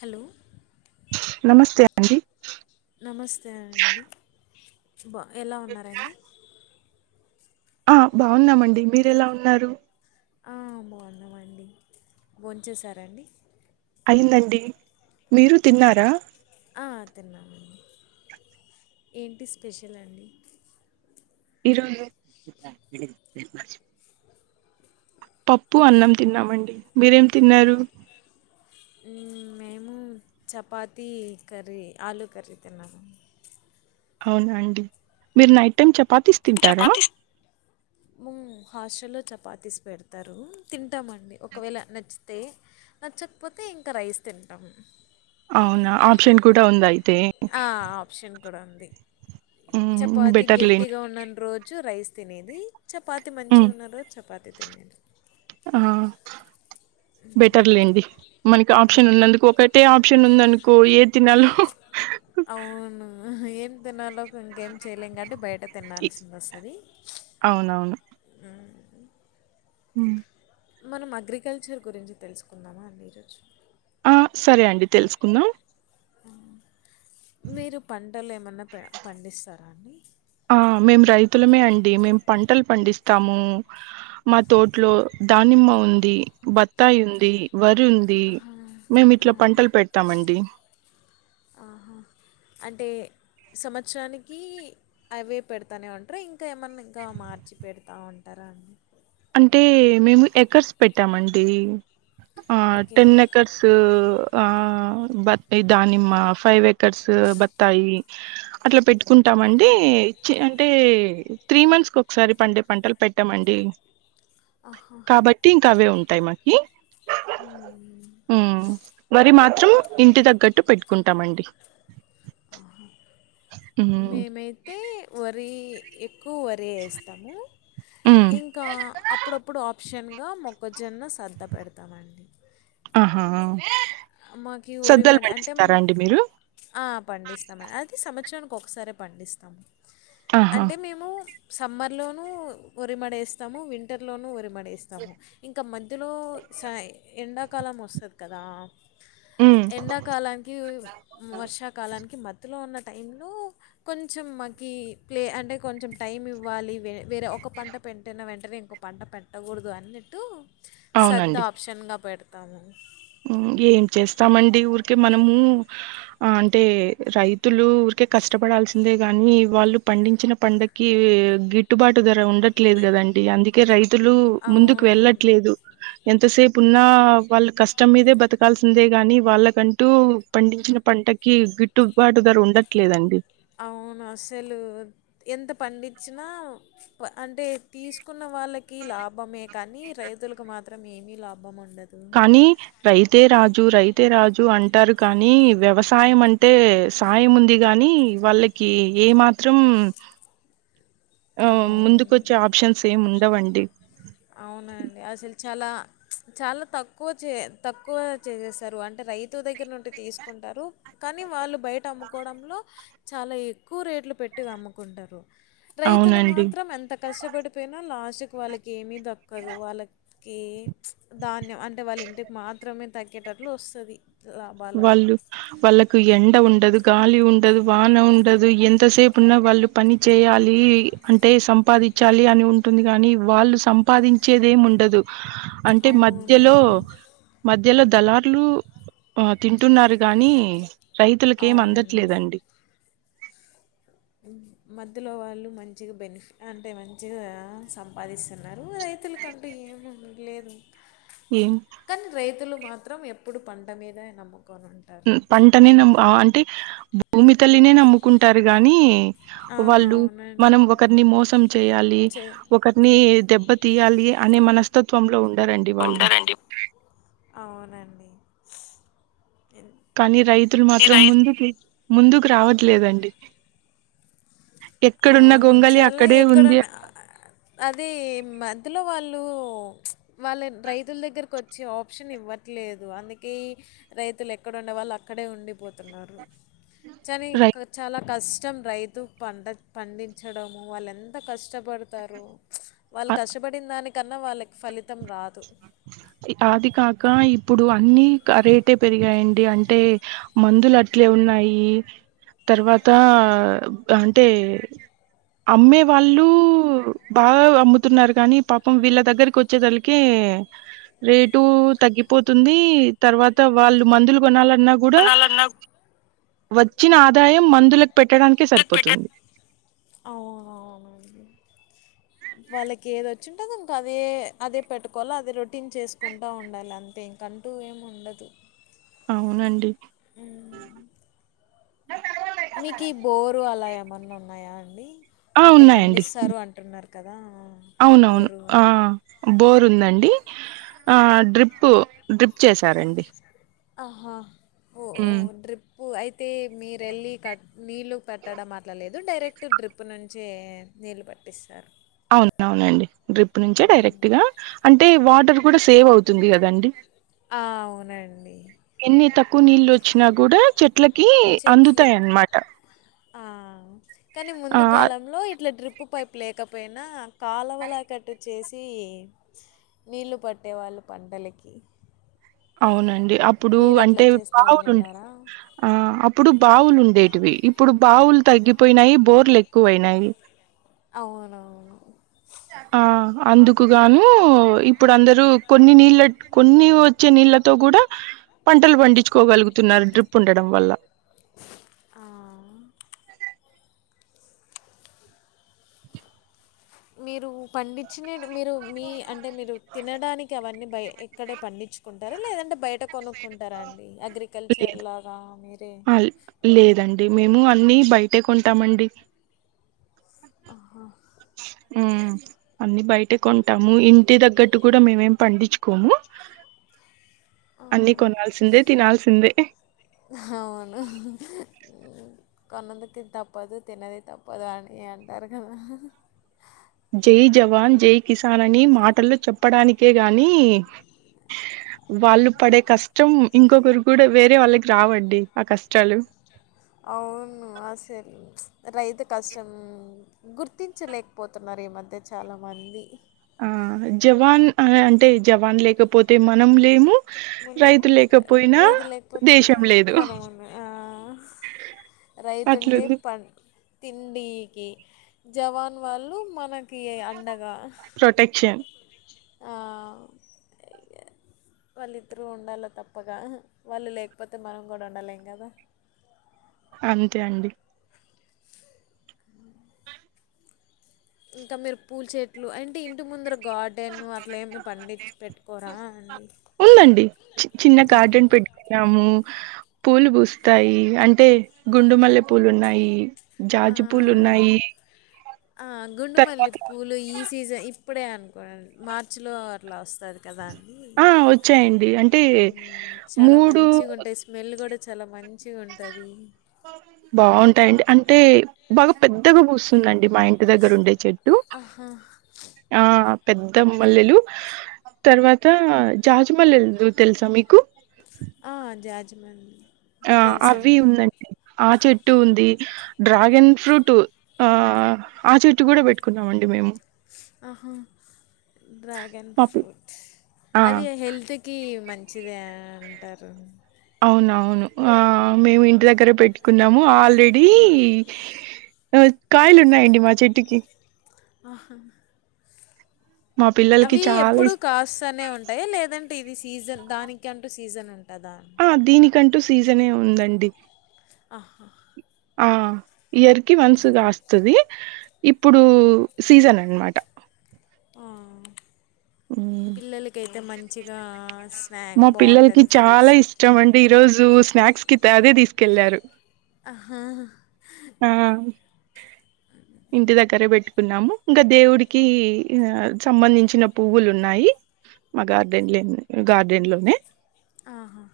Hello నమస్తే అండి నమస్తే అండి బా ఎలా ఉన్నారండి ఆ బాగున్నామండి మీరు ఎలా ఉన్నారు ఆ బాన్నామండి భోంచేసారా అండి అయిందండి మీరు తిన్నారా ఆ తిన్నామండి ఏంటి స్పెషల్ అండి ఈరోజు పప్పు అన్నం తిన్నామండి మీరేం తిన్నారు మ్ మేము చపాతీ కర్రీ ఆలూ కర్రీ తిన్నాము అవునా అండి మీరు నైట్ టైమ్ చెప్ చపాతీస్ ఉ హాస్ట లో చపాతీస్ పెడతారు తింటాము అండి ఒకవేళ నచ్చితే నచ్చకపోతే ఇంకా రైస్ తింటం అవునా ఆప్షన్ కూడా ఉంద అయితే ఆప్షన్ కూడా ఉంది హ్మ్. చపాతి బెటర్ లేండి గట్టిగా ఉన్నన్ రోజు రైస్ తినేది చపాతి హ్మ్. మంచిగా ఉన్నా రోజు చపాతి తినేది ఆ బెటర్లేండి మనకి ఆప్షన్ అవును ఉన్నందుకు ఒకటే ఆప్షన్ ఉందనుకో ఏ తినాలి అవును ఏం తినాలో ఇంకేం చేయలేం కాబట్టి బయట ఇ తినాల్సిసిది వస్తది ఉ మనం అగ్రికల్చర్ గురించి తెలుసుకుందామా అండి రోజు ఆ సరే అండి తెలుసుకుందాం మీరు పంటలు ఏమన్నా పే పండిస్తారా అండి ఆ మేము రైతులమే అండి మేము పంటలు పండిస్తాము మా తోట్లో దానిమ్మ ఉంది బత్తాయి ఉంది వర్ రీ ఉంది ఆహా మేము ఆ ఇట్లా పంటలు పెడతామండి ఆహా అంటే సంవత్సరానికి అవే పెడతానే ఉంటార ఇంకా ఏమైన్నా ఇంకా మార్చి పెడతా ఉంటా ర అండి అంటే మేము ఎకర్స్ పెట్టామండి ఆ ఓకే టెన్ ఎకర్స్ ఆ బత్తా దానిమ్మ ఫైవ్ ఏకర్స్ బత్తాయి అట్లా పెట్టుకుంటామండి ఇచ్చి అంటే త్రీ మంత్స్ కి ఒకసారి పండే పంటలు పెట్టామండి ఆహా కాబట్టి ఇంకా అవే ఉంటాయి మాకి మ్మ్. ఉ మరి మా చు ఇంటి తగ్గట్టు పెట్టుకుంటామండి హ్మ్ మేమైతే వరి ఎక్ కు వరి వేస్తాము హ్మ్. ఇంకా అప్పుప్పు ఆప్షన్ గా మొక్కజొన్న స్రద్ద పెడతామండి ఆహా మాకి సద్దలు ఒరిమడి అంటే మ్ పండిస్తారా అండి మీరు? ఆ పండిస్తామండి అది సమా చనికి ఒకసారిే పండిస్తాము ఆహా! అంటే మేము సమ్మర్లోనూ ఓరిమడి వేస్తాము వింటర్లోనూ ఓరిమడి వేస్తాము ఇంకా మధ్యలో స ఈ ఎండాకాలం వస్తుంది కదా హ్మ్. ఎండాకాలానికి వర్షాకాలానికి మధ్యలో ఉన్న టైంలో కొంచెం మకి ప్లే అంటే కొంచెం టైం ఇవ్వాలి వే వేరే ఒక పంట పెట్టిన వెంటనే ఇంకో పంట పెట్టకూడదు అన్నట్టు స్రద్దా అవునండి. ఆప్షన్గా పెడతాము ఏం చేస్తామండి ఊరికే మనము అంటే రైతులు ఉరి కే కష్టపడాల్సిందే కాని వాళ్ళు పండించిన పంటకి గిట్టుబాటు ధర ఉండట్లేదు కదా అండి అందుకే రైతులు ముందుకు అవును. వెళ్ళట్లేదు ఎంతసేపు ఉన్నా వాళ్ళ క ష్టం మీదే బతకాల్సిందే గాని వాళ్ళకంటూ పండించిన పంటకి గిట్టుబాటు ధర ఉండడం లేదండి అవును అసలు ఎంత పండించినా అంటే తీసుకున్న వాళ్ళకి లాభమే కానీ రైతులకు మాత్రం ఏమి లాభం ఉండదు. కానీ రైతే రాజు రైతే రాజు అంటారు కానీ వ్యవసాయం అంటే సాయం ఉంది గానీ వాళ్ళకి ఏ మాత్రం ఆ ముందుకు వచ్చే అవును. ఆప్షన్స్ ఏమి ఉండవండి అవునండి. అసలు చాలా చాలా తక్కువ చే తక్కువ చేసేస్తారు అంటే రైతు దగ్గర నుండి తీసుకుంటారు కానీ కానీ వాళ్ళు బయట అమ్ముకోవడంలో చాలా ఎక్కువ రేట్లు పెట్టి అమ్ముకుంటారు రైతులు అవునండి మాత్రం ఎంత కష్టపడు లాస్ట్కి వాళ్ళకి ఏమీ దక్కదు వాళ్ళకి ధాన్యం అంటే వాళ్ళ ఇంటికి మాత్రం మేము తగ్గేటట్లు వస్తుంది వాళ్ళు వాళ్ళకు ఎండ ఉండదు గాలి ఉండదు వాన ఉండదు ఎంతసేపు ఉన్నా వాళ్ళు పని చేయాలి అంటే సంపాదించాలి అని ఉంట ఉంటుంది కానీ వాళ్ళు సంపాదించేది ఏం ఉండదు అంటే అవును. మధ్యలో మధ్యలో దళారులు ఆ తింటున్నారు గాని రైతులకి ఏం అవును. అందట్లేదండి మధ్యలో వాళ్ళు మంచిగా బెనిఫ అంటే మంచిగా సంపాదిస్తున్నారు రైతుల కంటే ఏం ఉండటలేదు ఏం కానీ రైతులు మాత్రం ఎప్పుడు పంట మీద నమ్ముక ఉమ్ పంటనే నమ్ము అంటే భూమి తల్లినే నమ్ముకుంటారు గాని ఆ, వాళ్ళు అవునండి మనం ఒకరిని మోసం చేయాలి చే ఒకరిని దెబ్బ తీయాలి అనే మనస్తత్వంలో ఉ ఉండారండి కానీ రైతులు మాత్రం ముందుకి ముందుకు రావట్లేదండి ఎక్కడున్న అవును గొంగలి చాలా అక్కడే ఉంది ఎక్కడన్నా అది మధ్యలో వాళ్ళు వాళ్ళ రైతుల దగ్గరకు వచ్చి ఆప్షన్ ఇవ్వట్లేదు అందుకే కి రైతులు ఎక్కడ ఉండే వాళ్ళు అక్కడే ఉండిపోతున్నారు కాని రై చాలా కష్టం రైతు పంట పండించడము వాళ్ళు ఎంత కష్టపడతారో వాళ్ళు ఆ- కష్టపడిన దానికి కన్న వాళ్ళకి ఫలితం రాదు అది కాక ఇప్పుడు అన్ని అ రేటు ఎ పెరిగాయండి అంటే మందులు అట్లా ఉన్నాయి తర్వాత అంటే అమ్మే వాళ్ళు బాగా అమ్ముతున్నారు కాని పాపం వీళ్ళ దగ్గరికి వచ్చేదలకి రేటు తగ్గిపోతుంది తర్వాత వాళ్ళు మందులు కొన్న కూడా వచ్చిన ఆదాయం మందుల కి పెంటడం వాళ్ళకి ఏదొచ్చింటే అది ఇంకా అదే అదే పెట్టుకోవాలో అదే రొటీన్ చేసుకుంటూ ఉండాలి అంతే ఇంకంటూ ఏం ఉండదు అవునండి మీకు ఈ బోరు అలా ఏమన్నా ఉన్నాయా అండి ఆ అంటే ఉన్నాయండి పండిస్తారు అంటున్నారు కదా అట్లే అవునవును బోరు ఆ బోర్ ఉందండి ఆ డ్రిపు డ్రిప్ చేసారండి ఆహా ఓ ఓ ఉమ్ డ్రిప్పు అయితే మీరు వెళ్ళి కట్ నీళ్ళు పెట్టడం అట్లాలేదు డైరెక్ట్ డ్రిప్ నుంచే నీళ్లు పట్టిస్తారు అవున అవునండి డ్రిప్ నుంచే డైరెక్ట్ గా అంటే వాటర్ కూడా సేవ్ అవుతుంది కదండి ఆ అవునండి క్కు నీళ్ళు వచ్చినా కూడా చెట్లకి అందుతాయ చెట్లకి అన్నమాట కానీ ఆ ముందు కాలంలో ఇట్లా డ్రిప్పు పైప్ లేకపోయినా కాలవల కటాచ్చు చేసి నీళ్ళు పట్టేవాళ్ళు పంటలకి అవునండి అప్పుడు మీరు అట్లా అంటే చేస్తామని బావులుండే విన్నారా ఆ అప్పుడు బావులు ఉండేటివి ఇప్పుడు బావులు తగ్గిపోయినాయి బోర్లు ఎక్కువయినాయి అవునువును ఆ అందుకుగాను ఇప్పుడు అందరుూ కొన్ని నీళ్ళ కొన్ని వచ్చే నీళ్ ళ్లతో కూడా పంటలు పండించుకోగలుగుత న్నారు డ్రిప్ ఉండడం వల్ల ఆ. మీరు పండించిన మీరు మీ అంటే మీరు తినడానికి అవన్నీ బయ ఎక్కడే పండించుకుంటారు లేదంటే బయట కొనుక్కుంటారండి అగ్రికల్చర్ లేదు. లాగా మీరే ఆ! లేదండి. మేము అన్ని బయటే కొంటామండి ఆహా ఉమ్ అన్ని బయట కొంటాము ఇంటి తగ్గట్టు కూడా మేమేం పండించుకోము ఆ. అన్ని కొనాల్సిందే తినాల్సిందే అవును కొన్నందుకి తప్పదు తినది తప్పదు అని అంటారు కదా జై జవాన్ జై కిసాన్ అని మాటల్లో చెప్పడానికే గాని [inaudible] వాళ్ళు పడే కష్టం ఇంకొకరు కూడా వేరే వాళ్ళకి రావండి ఆ కష్టాలు అవును అసలు రైతు కష్టం గుర్తించలేకపోతున్నారు మ ఈ మధ్య చాలా మంది ఆ జవాన్ అ అంటే జవాన్ లేకపోతే మనం లేము రైతు ముందేమో లేకపోయినా లేది లేకపోతే దేశం లేదు మనముంది రైతుంటే అట్లుంది ప తిండికి జవాన్ వాళ్ళు మన కయ అండగా ప్రొటెక్షన్ ఆ వాళ్ళిద్దరూ ఉండాల తప్పగా వాళ్ళు లేకపోతే మనం కూడా ఉండలేం కదా అంతే అండి అ ఇంకా మీరు పూల్చేట్లు అంటే ఇంటి ముందర గార్డెన్ అట్లే ఏమి పండించి పెట్టుకోరా అండి ఉందండి చిన్న ఆహా గార్డెన్ పెట్టుకున్నాము పూలు పూస్తాయి అంటే గుండు మల్లె పూలు ఉన్నాయి జాజ్ పూలు ఉన్నాయి గుండుమల్లి తర్వాత పూలు ఈ సీజన్ ఇప్పుడే అనుకోండి మార్చిలో లాస్ట్ వస్తుంది కదా అని ఆ వచ్చాయండి అంటే చాలా మూడు మంచిగా ఉంటాయి స్మెల్ కూడా చాలా మంచిగా ఉంటుంది బాగా ఉంట్ అయ్ అండి అంటే బాగా పెద్దగా పూస్తుంది మా ఇంటి దగ్గర ఉండే చెట్టు ఆహా! ఆ పెద్ద మల్లెలు తర్వాత జాజి మల్లెలు తెలుసా మీకు ఆ జాజి మల్లె ఆ అవి ఉందండి ఆ చెట్టు ఉంది డ్రాగన్ ఫ్రూట్ ఆ ఆ చెట్టు కూడా పెట్టుకున్నామండి మేము ఆహా డ్రాగన్ మాపు ఫ్రూట్ ఆ అది హెల్త్కి మంచి మంచిదే అంటారు అవునవును మేము ఇంటి దగ్గర పెట్టుకు న్నాము ఆల్రెడీ కాయలున్నాయండి మా చెట్టుకి అహమ్ మా పిల్లలకి అవి చాలా ఎప్పుడు ఇస్ కాస్తానే ఉంటాయి లేదంటే ఇది సీజన్ దానికి అంటూ సీజన్ ఉంటాయి టదా కంటూ సీజనే ఉందండి ఆహా ఆ ఇయర్ కి వన్సు కాస్తుది ఇప్పుడు సీజన్ అనమాట ఆ పిల్లలకైతే మంచిగా స్నాక్ మా పిల్లలకి బాగుంటది చాలా ఫ్రూట్స్ ఇష్టం అండి ఈ రోజు స్నాక్స్ కి అదే తీసుకెళ్లారు అహా ఆ ఇంటి దగ్గర పెట్టుకున్నాము ఇంకా దేవుడికి ఆ సంబంధించిన పువ్వులు ఉన్నాయి మా గార్డెన్ లో గార్డెన్ లోనే ఆహా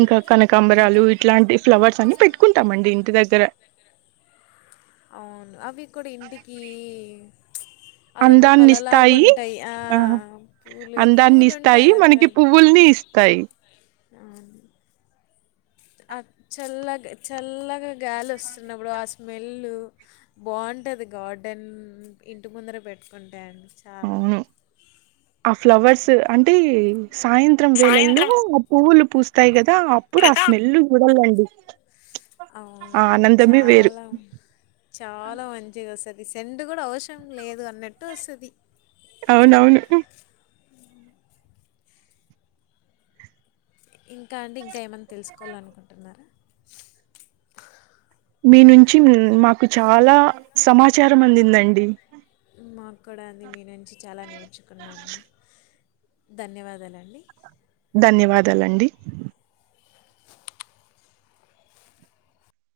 ఇంకా కనకాంబరాలు ఇంకా ఇట్లాంటి ఫ్లవర్స్ అన్ని పెట్టుకుంటామండి ఇంకా దగ్గర అవును అవి కూడా ఇంటికి అదొక అందాన్ని కళలాగా ఇస్తాయి ఉంటాయి పూలు పూలుంటేయి అదొక కాయి అ చల్లగా చల్లగా గాలి వస్తున్నప్పుడు ఆ స్మెల్ బాగుంట ఉంటుంది గార్డెన్ ఇంటి ముందర పెట్టుకుంటా అండి చాలా అవును ఆ ఫ్లవర్స్ అంటే సాయంత్రం వేలల్లో ఆ పువ్వులు పూస్తాయి కదా అప్పుడు ఆ స్మెల్ చూడాలండి అవును ఆ ఆనందమే వేరు చాలా చాలా మంచిది అసలు అది సెండ్ కూడా అవసరం లేదు అన్నట్టు వస్తుంది అవునవును ఇంకా అంటే ఇంకా ఏమన్నా తెలుసుకోవాల అనుకుంటున్నారా మీ నుంచి మాకు చాలా సమాచారం అందిందండి మాకు కూడా అండి మీ నుంచి చాలా నేర్చుకున్నాము. ధన్యవాదాలండి ధన్యవాదాలండి